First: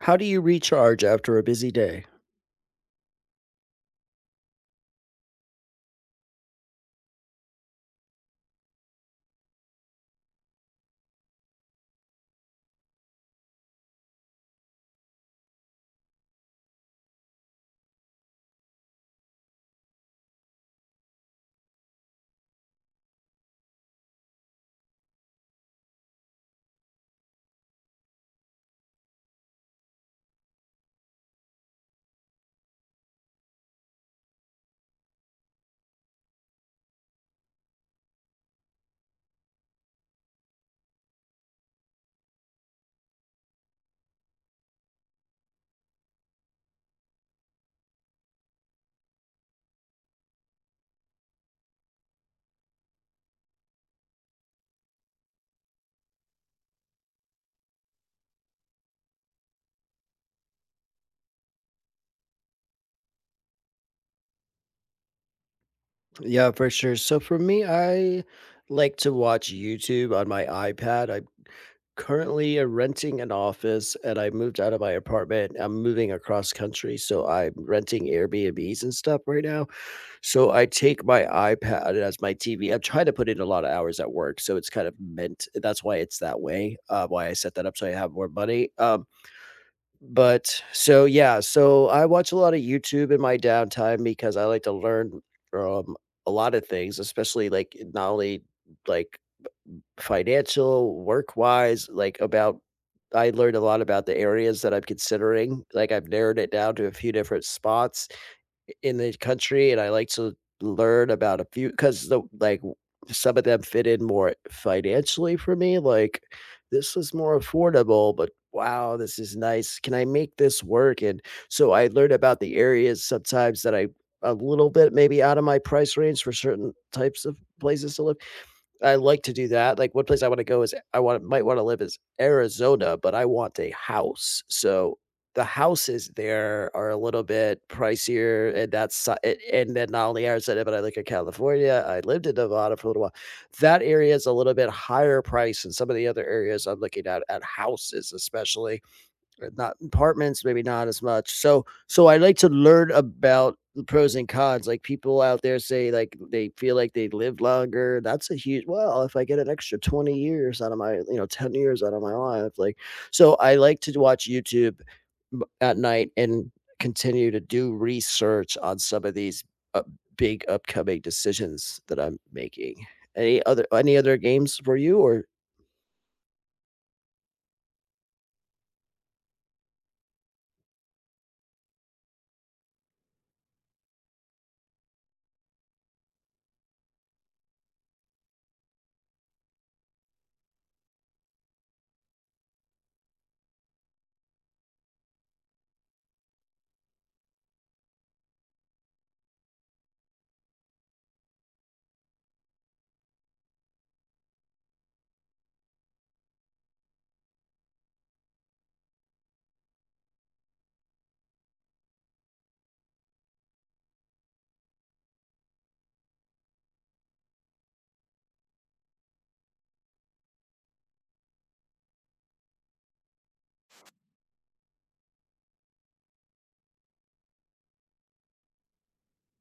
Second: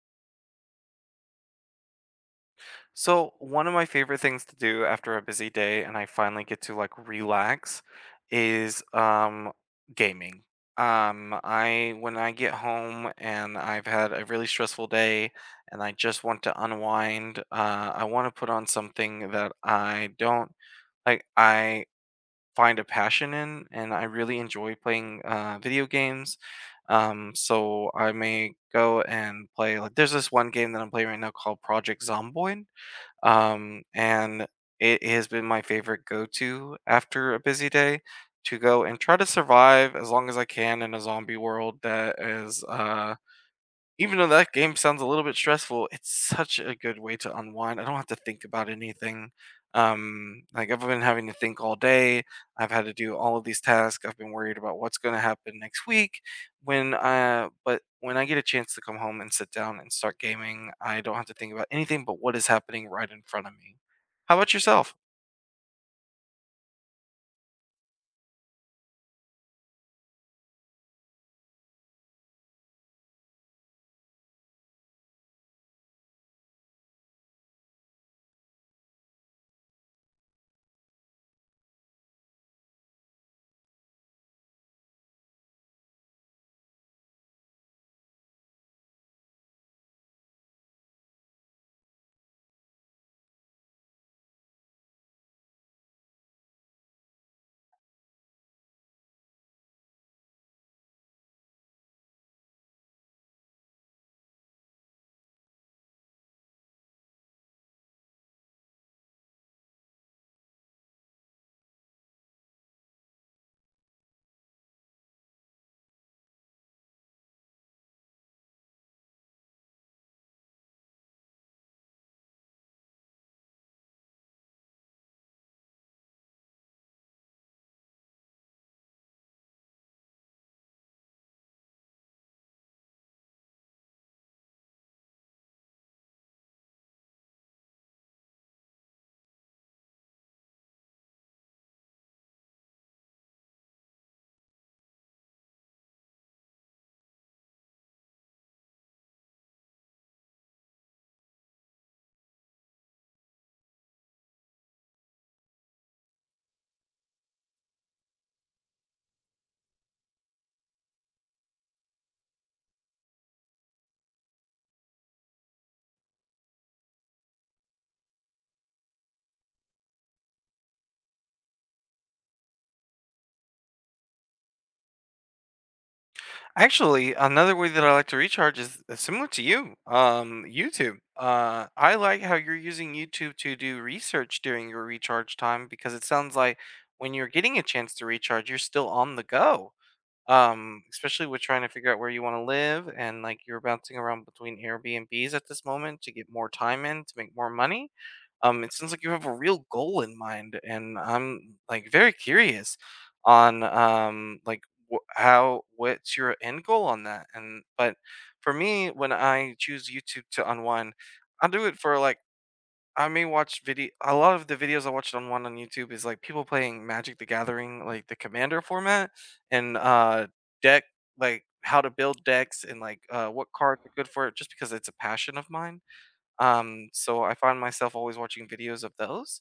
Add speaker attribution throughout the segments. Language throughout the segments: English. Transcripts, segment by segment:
Speaker 1: How do you recharge after a busy day?
Speaker 2: So, one of my favorite things to do after a busy day and I finally get to like relax is gaming. I when I get home and I've had a really stressful day and I just want to unwind, I want to put on something that I don't like I find a passion in and I really enjoy playing video games. So I may go and play like there's this one game that I'm playing right now called Project Zomboid and it has been my favorite go-to after a busy day to go and try to survive as long as I can in a zombie world that is even though that game sounds a little bit stressful, it's such a good way to unwind. I don't have to think about anything. Like I've been having to think all day. I've had to do all of these tasks. I've been worried about what's going to happen next week. But when I get a chance to come home and sit down and start gaming, I don't have to think about anything but what is happening right in front of me. How about yourself?
Speaker 1: Yeah, for sure. So for me, I like to watch YouTube on my iPad. I currently renting an office, and I moved out of my apartment. I'm moving across country, so I'm renting Airbnbs and stuff right now. So I take my iPad as my TV. I'm trying to put in a lot of hours at work, so it's kind of meant that's why it's that way. Why I set that up so I have more money. But so, yeah, so I watch a lot of YouTube in my downtime because I like to learn from a lot of things, especially like not only like financial, work wise, like about I learned a lot about the areas that I'm considering. Like I've narrowed it down to a few different spots in the country, and I like to learn about a few because the like, some of them fit in more financially for me, like, "This was more affordable, but wow, this is nice. Can I make this work?" And so I learn about the areas sometimes that I a little bit maybe out of my price range for certain types of places to live. I like to do that. Like one place I want to go is I want might want to live is Arizona, but I want a house. So the houses there are a little bit pricier, and that's and then not only Arizona, but I look at California. I lived in Nevada for a little while. That area is a little bit higher price than some of the other areas I'm looking at houses, especially not apartments, maybe not as much. So so I like to learn about the pros and cons. Like people out there say like they feel like they live longer. That's a huge well, if I get an extra 20 years out of my, you know, 10 years out of my life. Like so I like to watch YouTube at night and continue to do research on some of these uh, big upcoming decisions that I'm making. Any other games for you or
Speaker 2: Actually, another way that I like to recharge is similar to you. YouTube. I like how you're using YouTube to do research during your recharge time because it sounds like when you're getting a chance to recharge, you're still on the go especially with trying to figure out where you want to live and like you're bouncing around between airbnbs at this moment to get more time in to make more money it sounds like you have a real goal in mind and I'm like very curious on wh- how what's your end goal on that and but for me when I choose YouTube to unwind I do it for I may watch video a lot of the videos I watched on one on YouTube is like people playing Magic the Gathering, like the commander format and deck like how to build decks and like what cards are good for it just because it's a passion of mine. So I find myself always watching videos of those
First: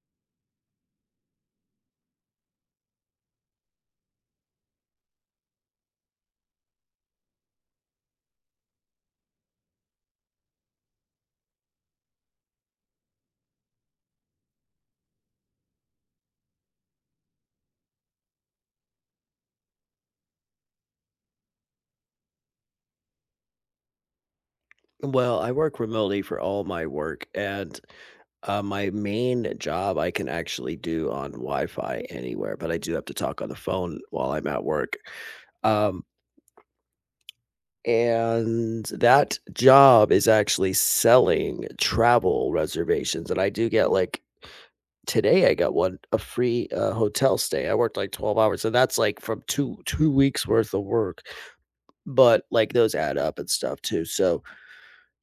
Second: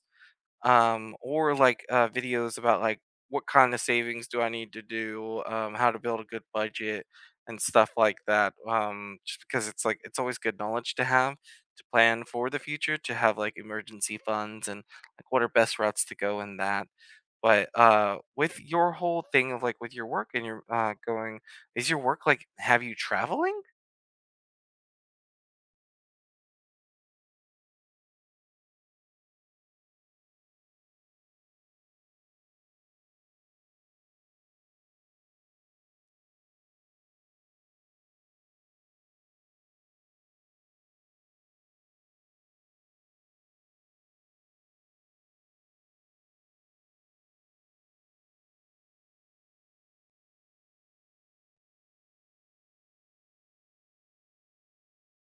Speaker 2: or like videos about like what kind of savings do I need to do, how to build a good budget, and stuff like that. Just because it's like it's always good knowledge to have to plan for the future, to have like emergency funds and like what are best routes to go in that. But with your whole thing of like with your work and your going, is your work like have you traveling?
Speaker 1: well, I work remotely for all my work, and my main job I can actually do on Wi-Fi anywhere, but I do have to talk on the phone while I'm at work. Um, and that job is actually selling travel reservations, and I do get like today I got one a free hotel stay. I worked like 12 hours, and that's like from two weeks worth of work, but like those add up and stuff too. So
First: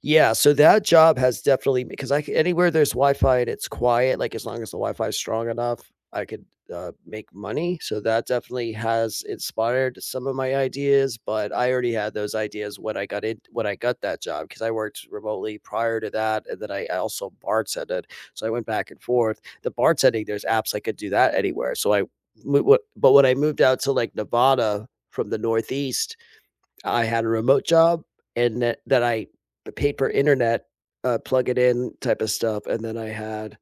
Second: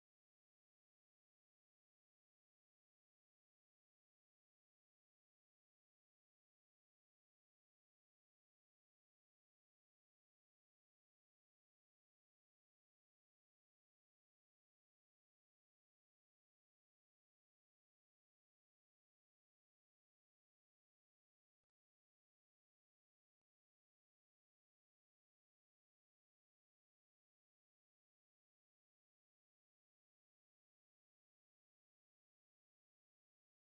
Speaker 1: yeah, so that job has definitely because I c anywhere there's Wi-Fi and it's quiet, like, as long as the Wi-Fi is strong enough, I could, make money, so that definitely has inspired some of my ideas, but I already had those ideas when I got that job because I worked remotely prior to that, and then I also bartended, so I went back and forth. The bartending, there's apps I could do that anywhere, so I w w but when I moved out to, like, Nevada from the Northeast, I had a remote job and that I paid per internet, plug it in type of stuff, and then I had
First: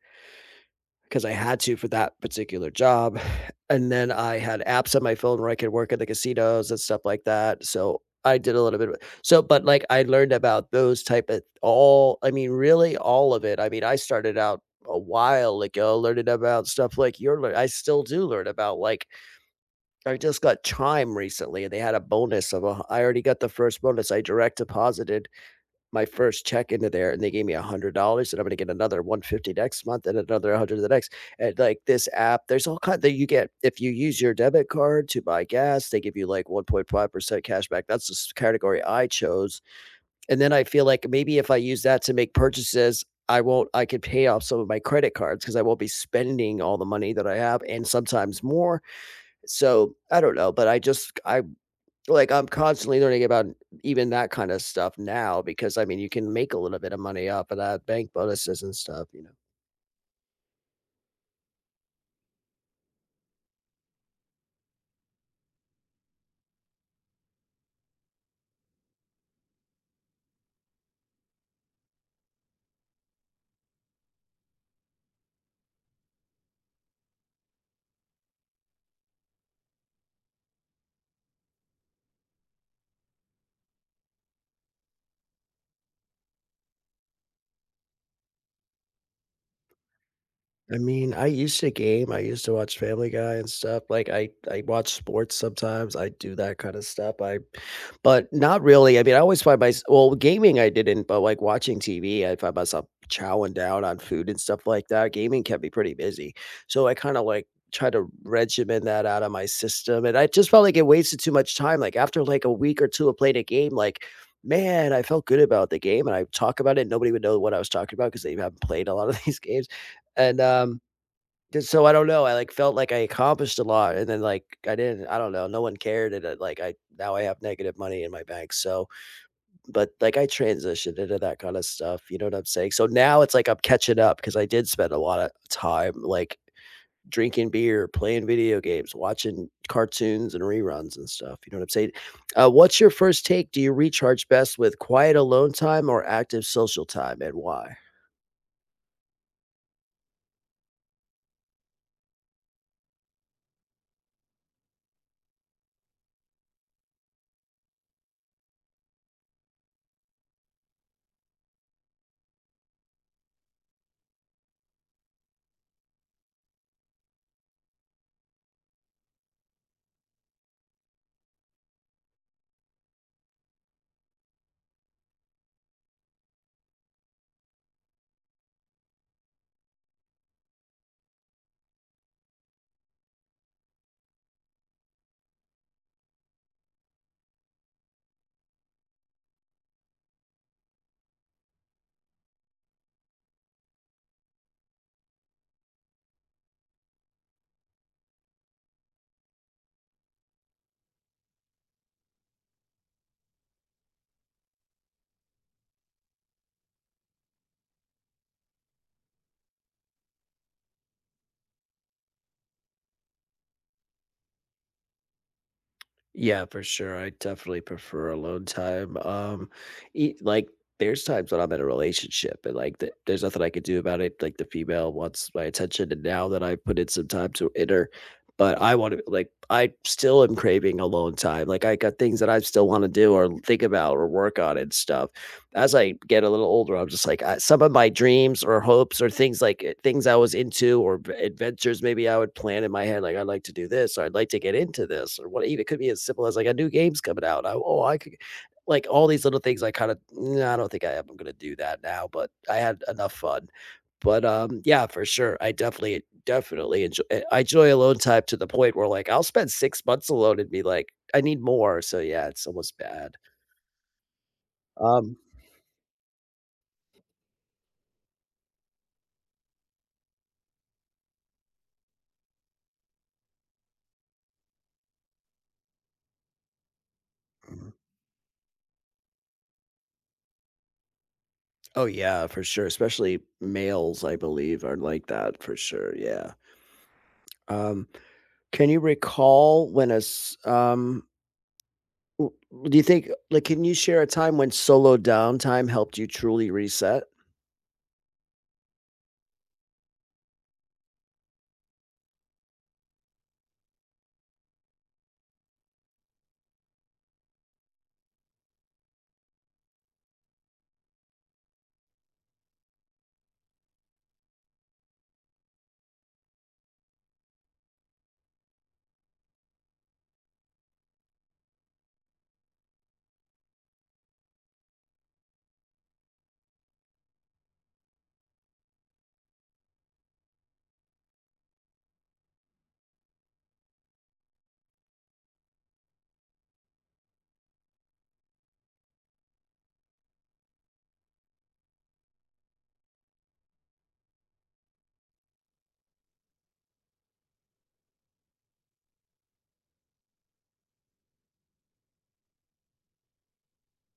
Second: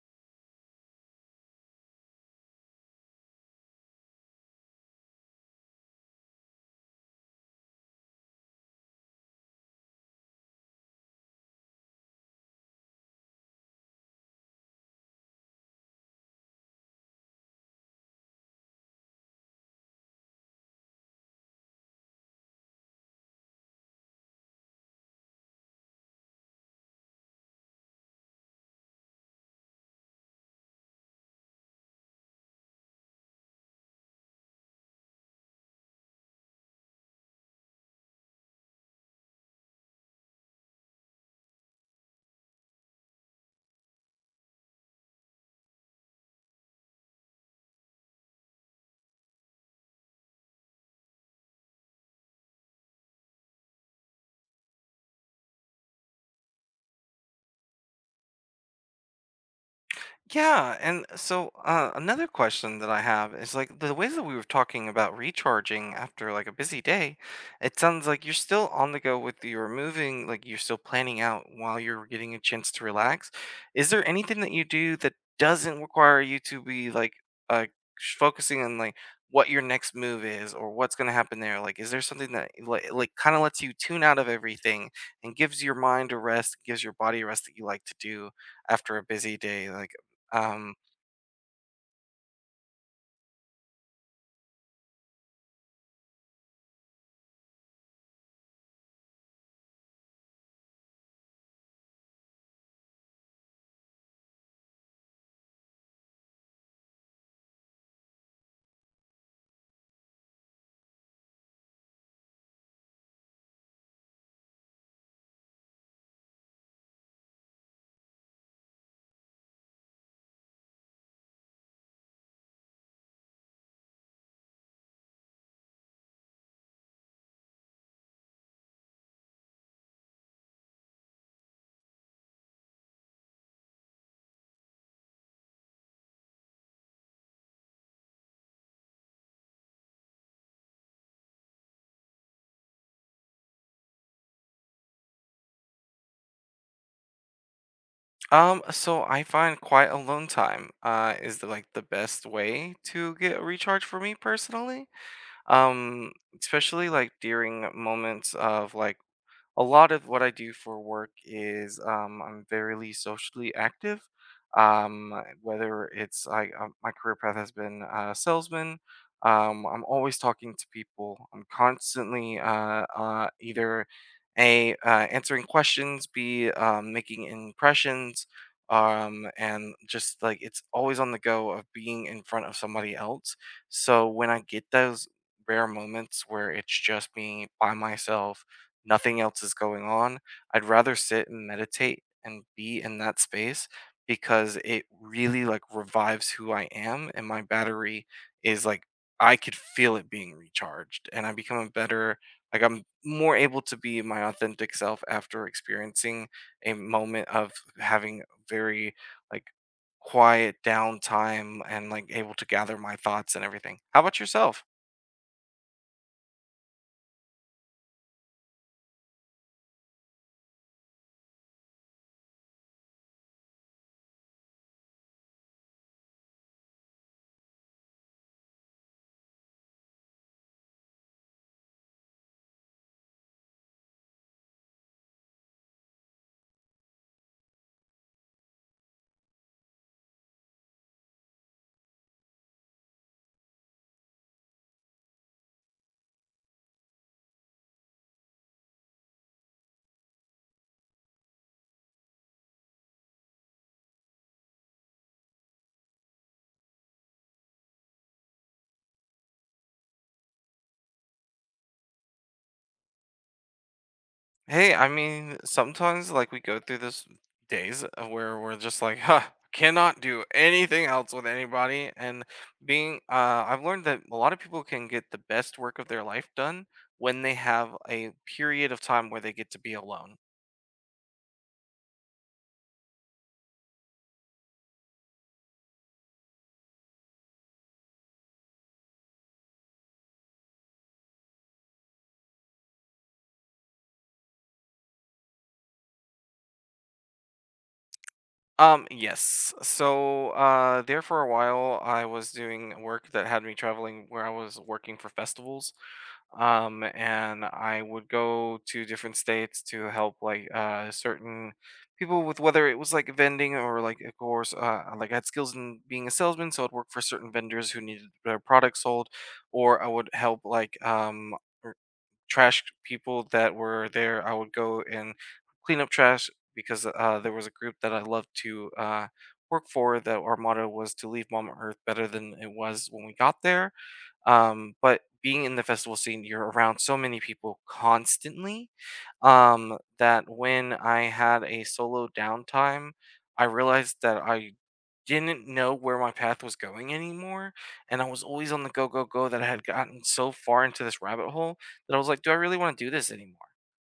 Speaker 1: because I had to for that particular job, and then I had apps on my phone where I could work at the casinos and stuff like that, so I did a little bit of it. So, but, like, I learned about those type of all I mean, really all of it. I mean, I started out a while ago learning about stuff like you're learning. I still do learn about, like, I just got Chime recently, and they had a bonus of a. I already got the first bonus. I direct deposited my first check into there, and they gave me $100, and I'm gonna get another 150 next month and another 100 the next and, like, this app, there's all kind that you get if you use your debit card to buy gas, they give you, like, 1.5% back. That's the s category I chose, and then I feel like maybe if I use that to make purchases, I won't I could pay off some of my credit cards because I won't be spending all the money that I have and sometimes more, so, I don't know, but I just I like, I'm constantly learning about even that kinda stuff now because, I mean, you can make a little bit of money off of that, bank bonuses and stuff, you know?
Speaker 2: Yeah, and so another question that I have is like the ways that we were talking about recharging after like a busy day, it sounds like you're still on the go with you're moving, like you're still planning out while you're getting a chance to relax. Is there anything that you do that doesn't require you to be like uh focusing on like what your next move is or what's going to happen there? Like is there something that like kind of lets you tune out of everything and gives your mind a rest, gives your body a rest that you like to do after a busy day? Um,
Speaker 1: I mean, I used to game, I used to watch Family Guy and stuff, like, I watch sports sometimes, I do that kinda stuff, I but not really, I mean, I always find myself. Well, gaming I didn't, but, like, watching TV, I find myself chowing down on food and stuff like that, gaming kept me pretty busy, so I kinda, like, try to regiment that out of my system, and I just felt like it wasted too much time, like, after, like, a week or 2 of playing a game, like, man, I felt good about the game, and I talk about it, nobody would know what I was talking about because they haven't played a lot of these games, and, um 'Cause so I don't know, I, like, felt like I accomplished a lot and then, like, I didn't. I don't know, no one cared and it, like, I now I have negative money in my bank, so but, like, I transitioned into that kinda stuff, you know what I'm saying? So now it's like I'm catching up because I did spend a lot of time, like, drinking beer, playing video games, watching cartoons and reruns and stuff, you know what I'm saying? What's your first take? Do you recharge best with quiet alone time or active social time, and why?
Speaker 2: so I find quiet alone time is like the best way to get a recharge for me personally. Um, especially like during moments of like a lot of what I do for work is I'm very socially active. Whether it's my career path has been salesman. I'm always talking to people. I'm constantly either a answering questions, b making impressions, and just like it's always on the go of being in front of somebody else. So when I get those rare moments where it's just me by myself nothing else is going on. I'd rather sit and meditate and be in that space because it really like revives who I am and my battery is like I could feel it being recharged and I become a better like I'm more able to be my authentic self after experiencing a moment of having very like quiet downtime and like able to gather my thoughts and everything. How about yourself?
Speaker 1: Yeah, for sure. I definitely prefer alone time. Like there's times when I'm in a relationship and like there's nothing I can do about it. Like the female wants my attention, and now that I put in some time to enter, but I want to like, I still am craving alone time. Like, I got things that I still want to do or think about or work on and stuff. As I get a little older, I'm just like, I, some of my dreams or hopes or things like things I was into or adventures maybe I would plan in my head, like, I'd like to do this or I'd like to get into this or what. It could be as simple as like a new game's coming out. I, oh, I could like all these little things I kind of, I don't think I am going to do that now, but I had enough fun. But, yeah, for sure. I definitely enjoy I enjoy alone time to the point where, like, I'll spend 6 months alone and be like, "I need more." So, yeah, it's almost bad.
Speaker 2: Hey, I
Speaker 1: Um.
Speaker 2: mean, sometimes like we go through this days of where we're just like, huh, cannot do anything else with anybody. And being, I've learned that a lot of people can get the best work of their life done when they
Speaker 1: Mhm.
Speaker 2: have a period of time where they get to be alone.
Speaker 1: Oh, yeah, for sure, especially males, I believe, are like that for sure, yeah. Um, can you recall when a s w Do you think like, can you share a time when solo downtime helped you truly reset?
Speaker 2: Yes. So, there for a while, I was doing work that had me traveling where I was working for festivals. And I would go to different states to help like certain people with whether it was like vending or like of course like I had skills in being a salesman so I'd work for certain vendors who needed their products sold or I would help like r- trash people that were there I would go and clean up trash because there was a group that I loved to work for that our motto was to leave mom earth better than it was when we got there but being in the festival scene, you're around so many people constantly that when I had a solo downtime, I realized that I didn't know where my path was going anymore. And I was always on the go, go, go that I had gotten so far into this rabbit hole that I was like, do I really want to do this anymore?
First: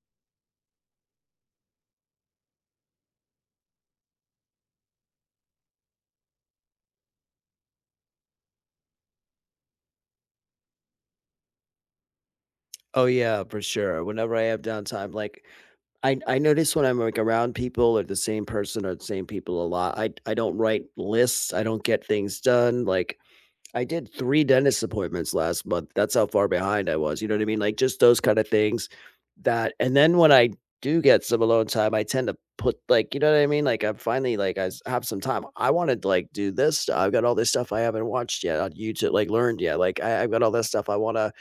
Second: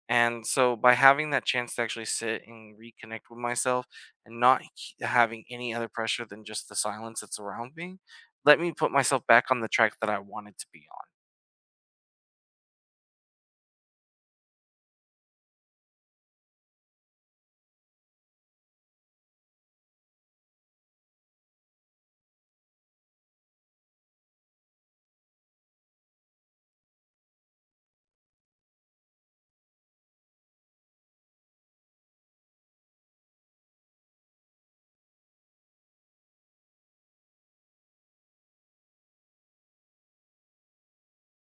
Speaker 2: And so by having that chance to actually sit and reconnect with myself and not having any other pressure than just the silence that's around me, let me put myself back on the track that I wanted to be.
Speaker 1: Oh, yeah, for sure. Whenever I have downtime, like I notice when I'm, like, around people or the same person or the same people a lot, I don't write lists, I don't get things done, like, I did 3 dentist appointments last month, that's how far behind I was, you know what I mean? Like, just those kinda things that and then when I do get some alone time, I tend to put, like you know what I mean? Like, I'm finally like, I s have some time. I wanna, like, do this st I've got all this stuff I haven't watched yet on YouTube like, learned yet, like, I've got all this stuff I wanna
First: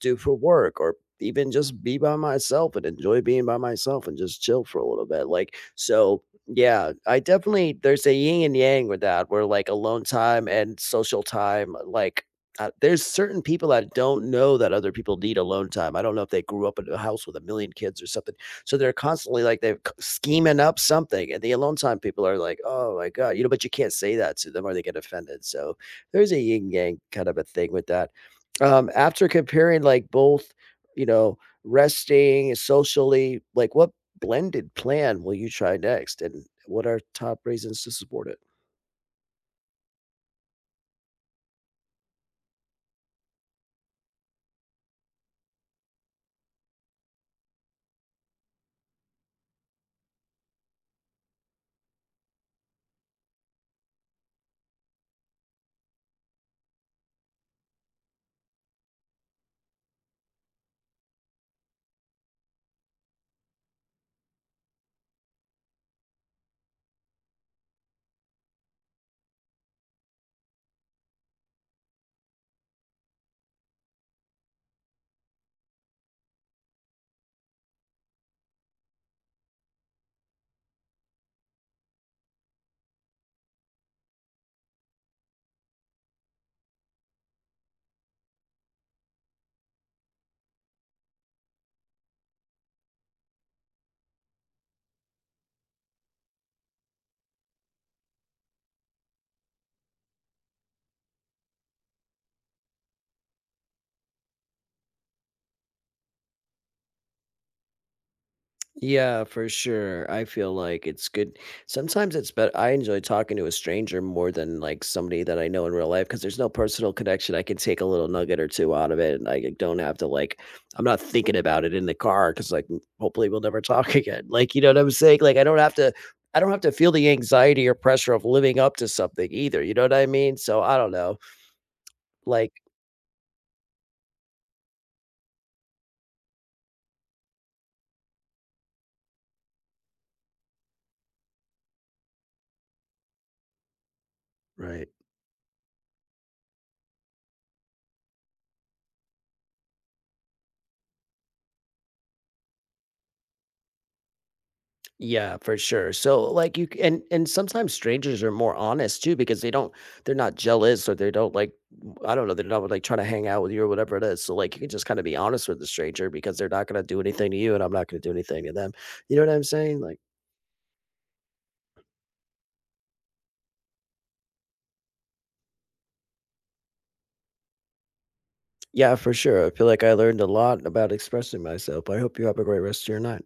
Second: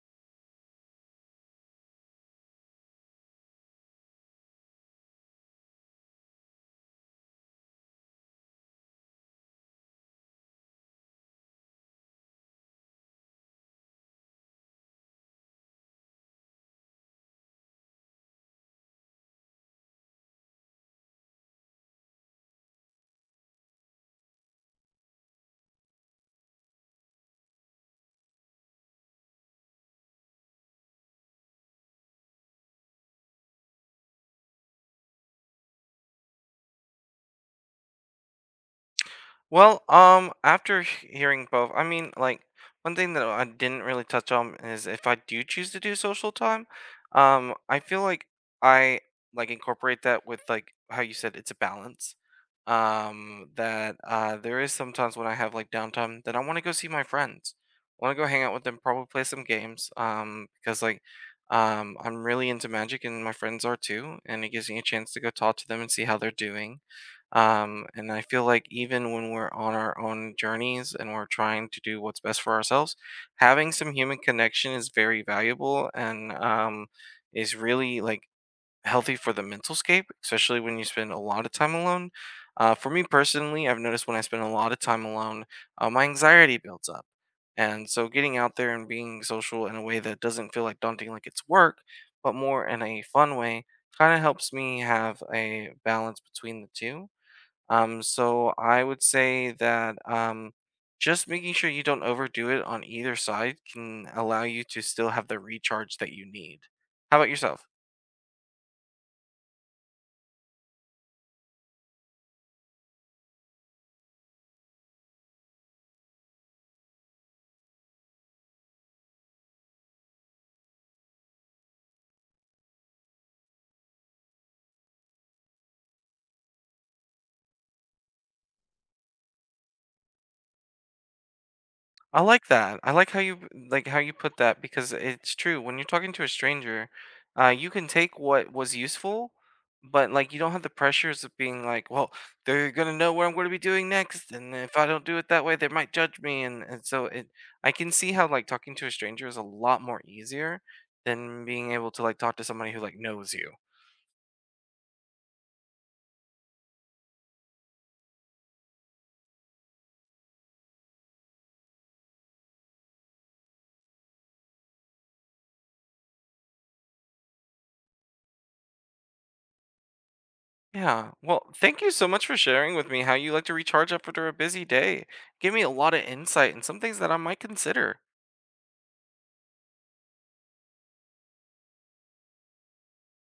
Speaker 1: do for work or even just be by myself and enjoy being by myself and just chill for a little bit, like, so yeah, I definitely there's a yin and yang with that where, like, alone time and social time, like, there's certain people that don't know that other people need alone time. I don't know if they grew up in a house with a million kids or something, so they're constantly, like, they're c scheming up something, and the alone time people are like, "Oh my god," you know, but you can't say that to them or they get offended, so there's a yin yang kind of a thing with that. After comparing, like, both, you know, resting socially, like, what blended plan will you try next, and what are top reasons to support it?
Speaker 2: Well, after hearing both, I mean, like one thing that I didn't really touch on is if I do choose to do social time, I feel like I like incorporate that with like how you said it's a balance. That there is sometimes when I have like downtime that I want to go see my friends, want to go hang out with them, probably play some games. Because like, I'm really into magic and my friends are too, and it gives me a chance to go talk to them and see how they're doing and I feel like even when we're on our own journeys and we're trying to do what's best for ourselves, having some human connection is very valuable and is really like healthy for the mental scape, especially when you spend a lot of time alone. For me personally, I've noticed when I spend a lot of time alone, my anxiety builds up. And so getting out there and being social in a way that doesn't feel like daunting, like it's work, but more in a fun way, kind of helps me have a balance between the two so I would say that just making sure you don't overdo it on either side can allow you to still have the recharge that you need. How about yourself?
Speaker 1: Yeah, for sure. I feel like it's good. Sometimes it's better. I enjoy talking to a stranger more than like somebody that I know in real life because there's no personal connection. I can take a little nugget or two out of it, and I don't have to like. I'm not thinking about it in the car because like hopefully we'll never talk again. Like you know what I'm saying? Like I don't have to. I don't have to feel the anxiety or pressure of living up to something either. You know what I mean? So I don't know.
Speaker 2: I like
Speaker 1: Like
Speaker 2: that. I like how you put that because it's true. When you're talking to a stranger, you can take what was useful, but like you don't have the pressures of being like, well, they're gonna know what I'm gonna be doing next, and if I
Speaker 1: right.
Speaker 2: don't do it that way, they might judge me. And so it, I can see how like talking to a stranger is a lot more easier than being able to like talk to somebody who like knows you.
Speaker 1: Yeah, for sure. So like and sometimes strangers are more honest too because they don't they're not jealous or they don't like I don't know, they're not like trying to hang out with you or whatever it is. So like you can just kind of be honest with the stranger because they're not gonna do anything to you and I'm not gonna do anything to them. You know what I'm saying? Like,
Speaker 2: Yeah. Well, thank you so much for sharing with me how you like to recharge after a busy day. Give me a lot of insight and some things that I might consider.
Speaker 1: yeah, for sure. I feel like I learned a lot about expressing myself. I hope you have a great rest of your night.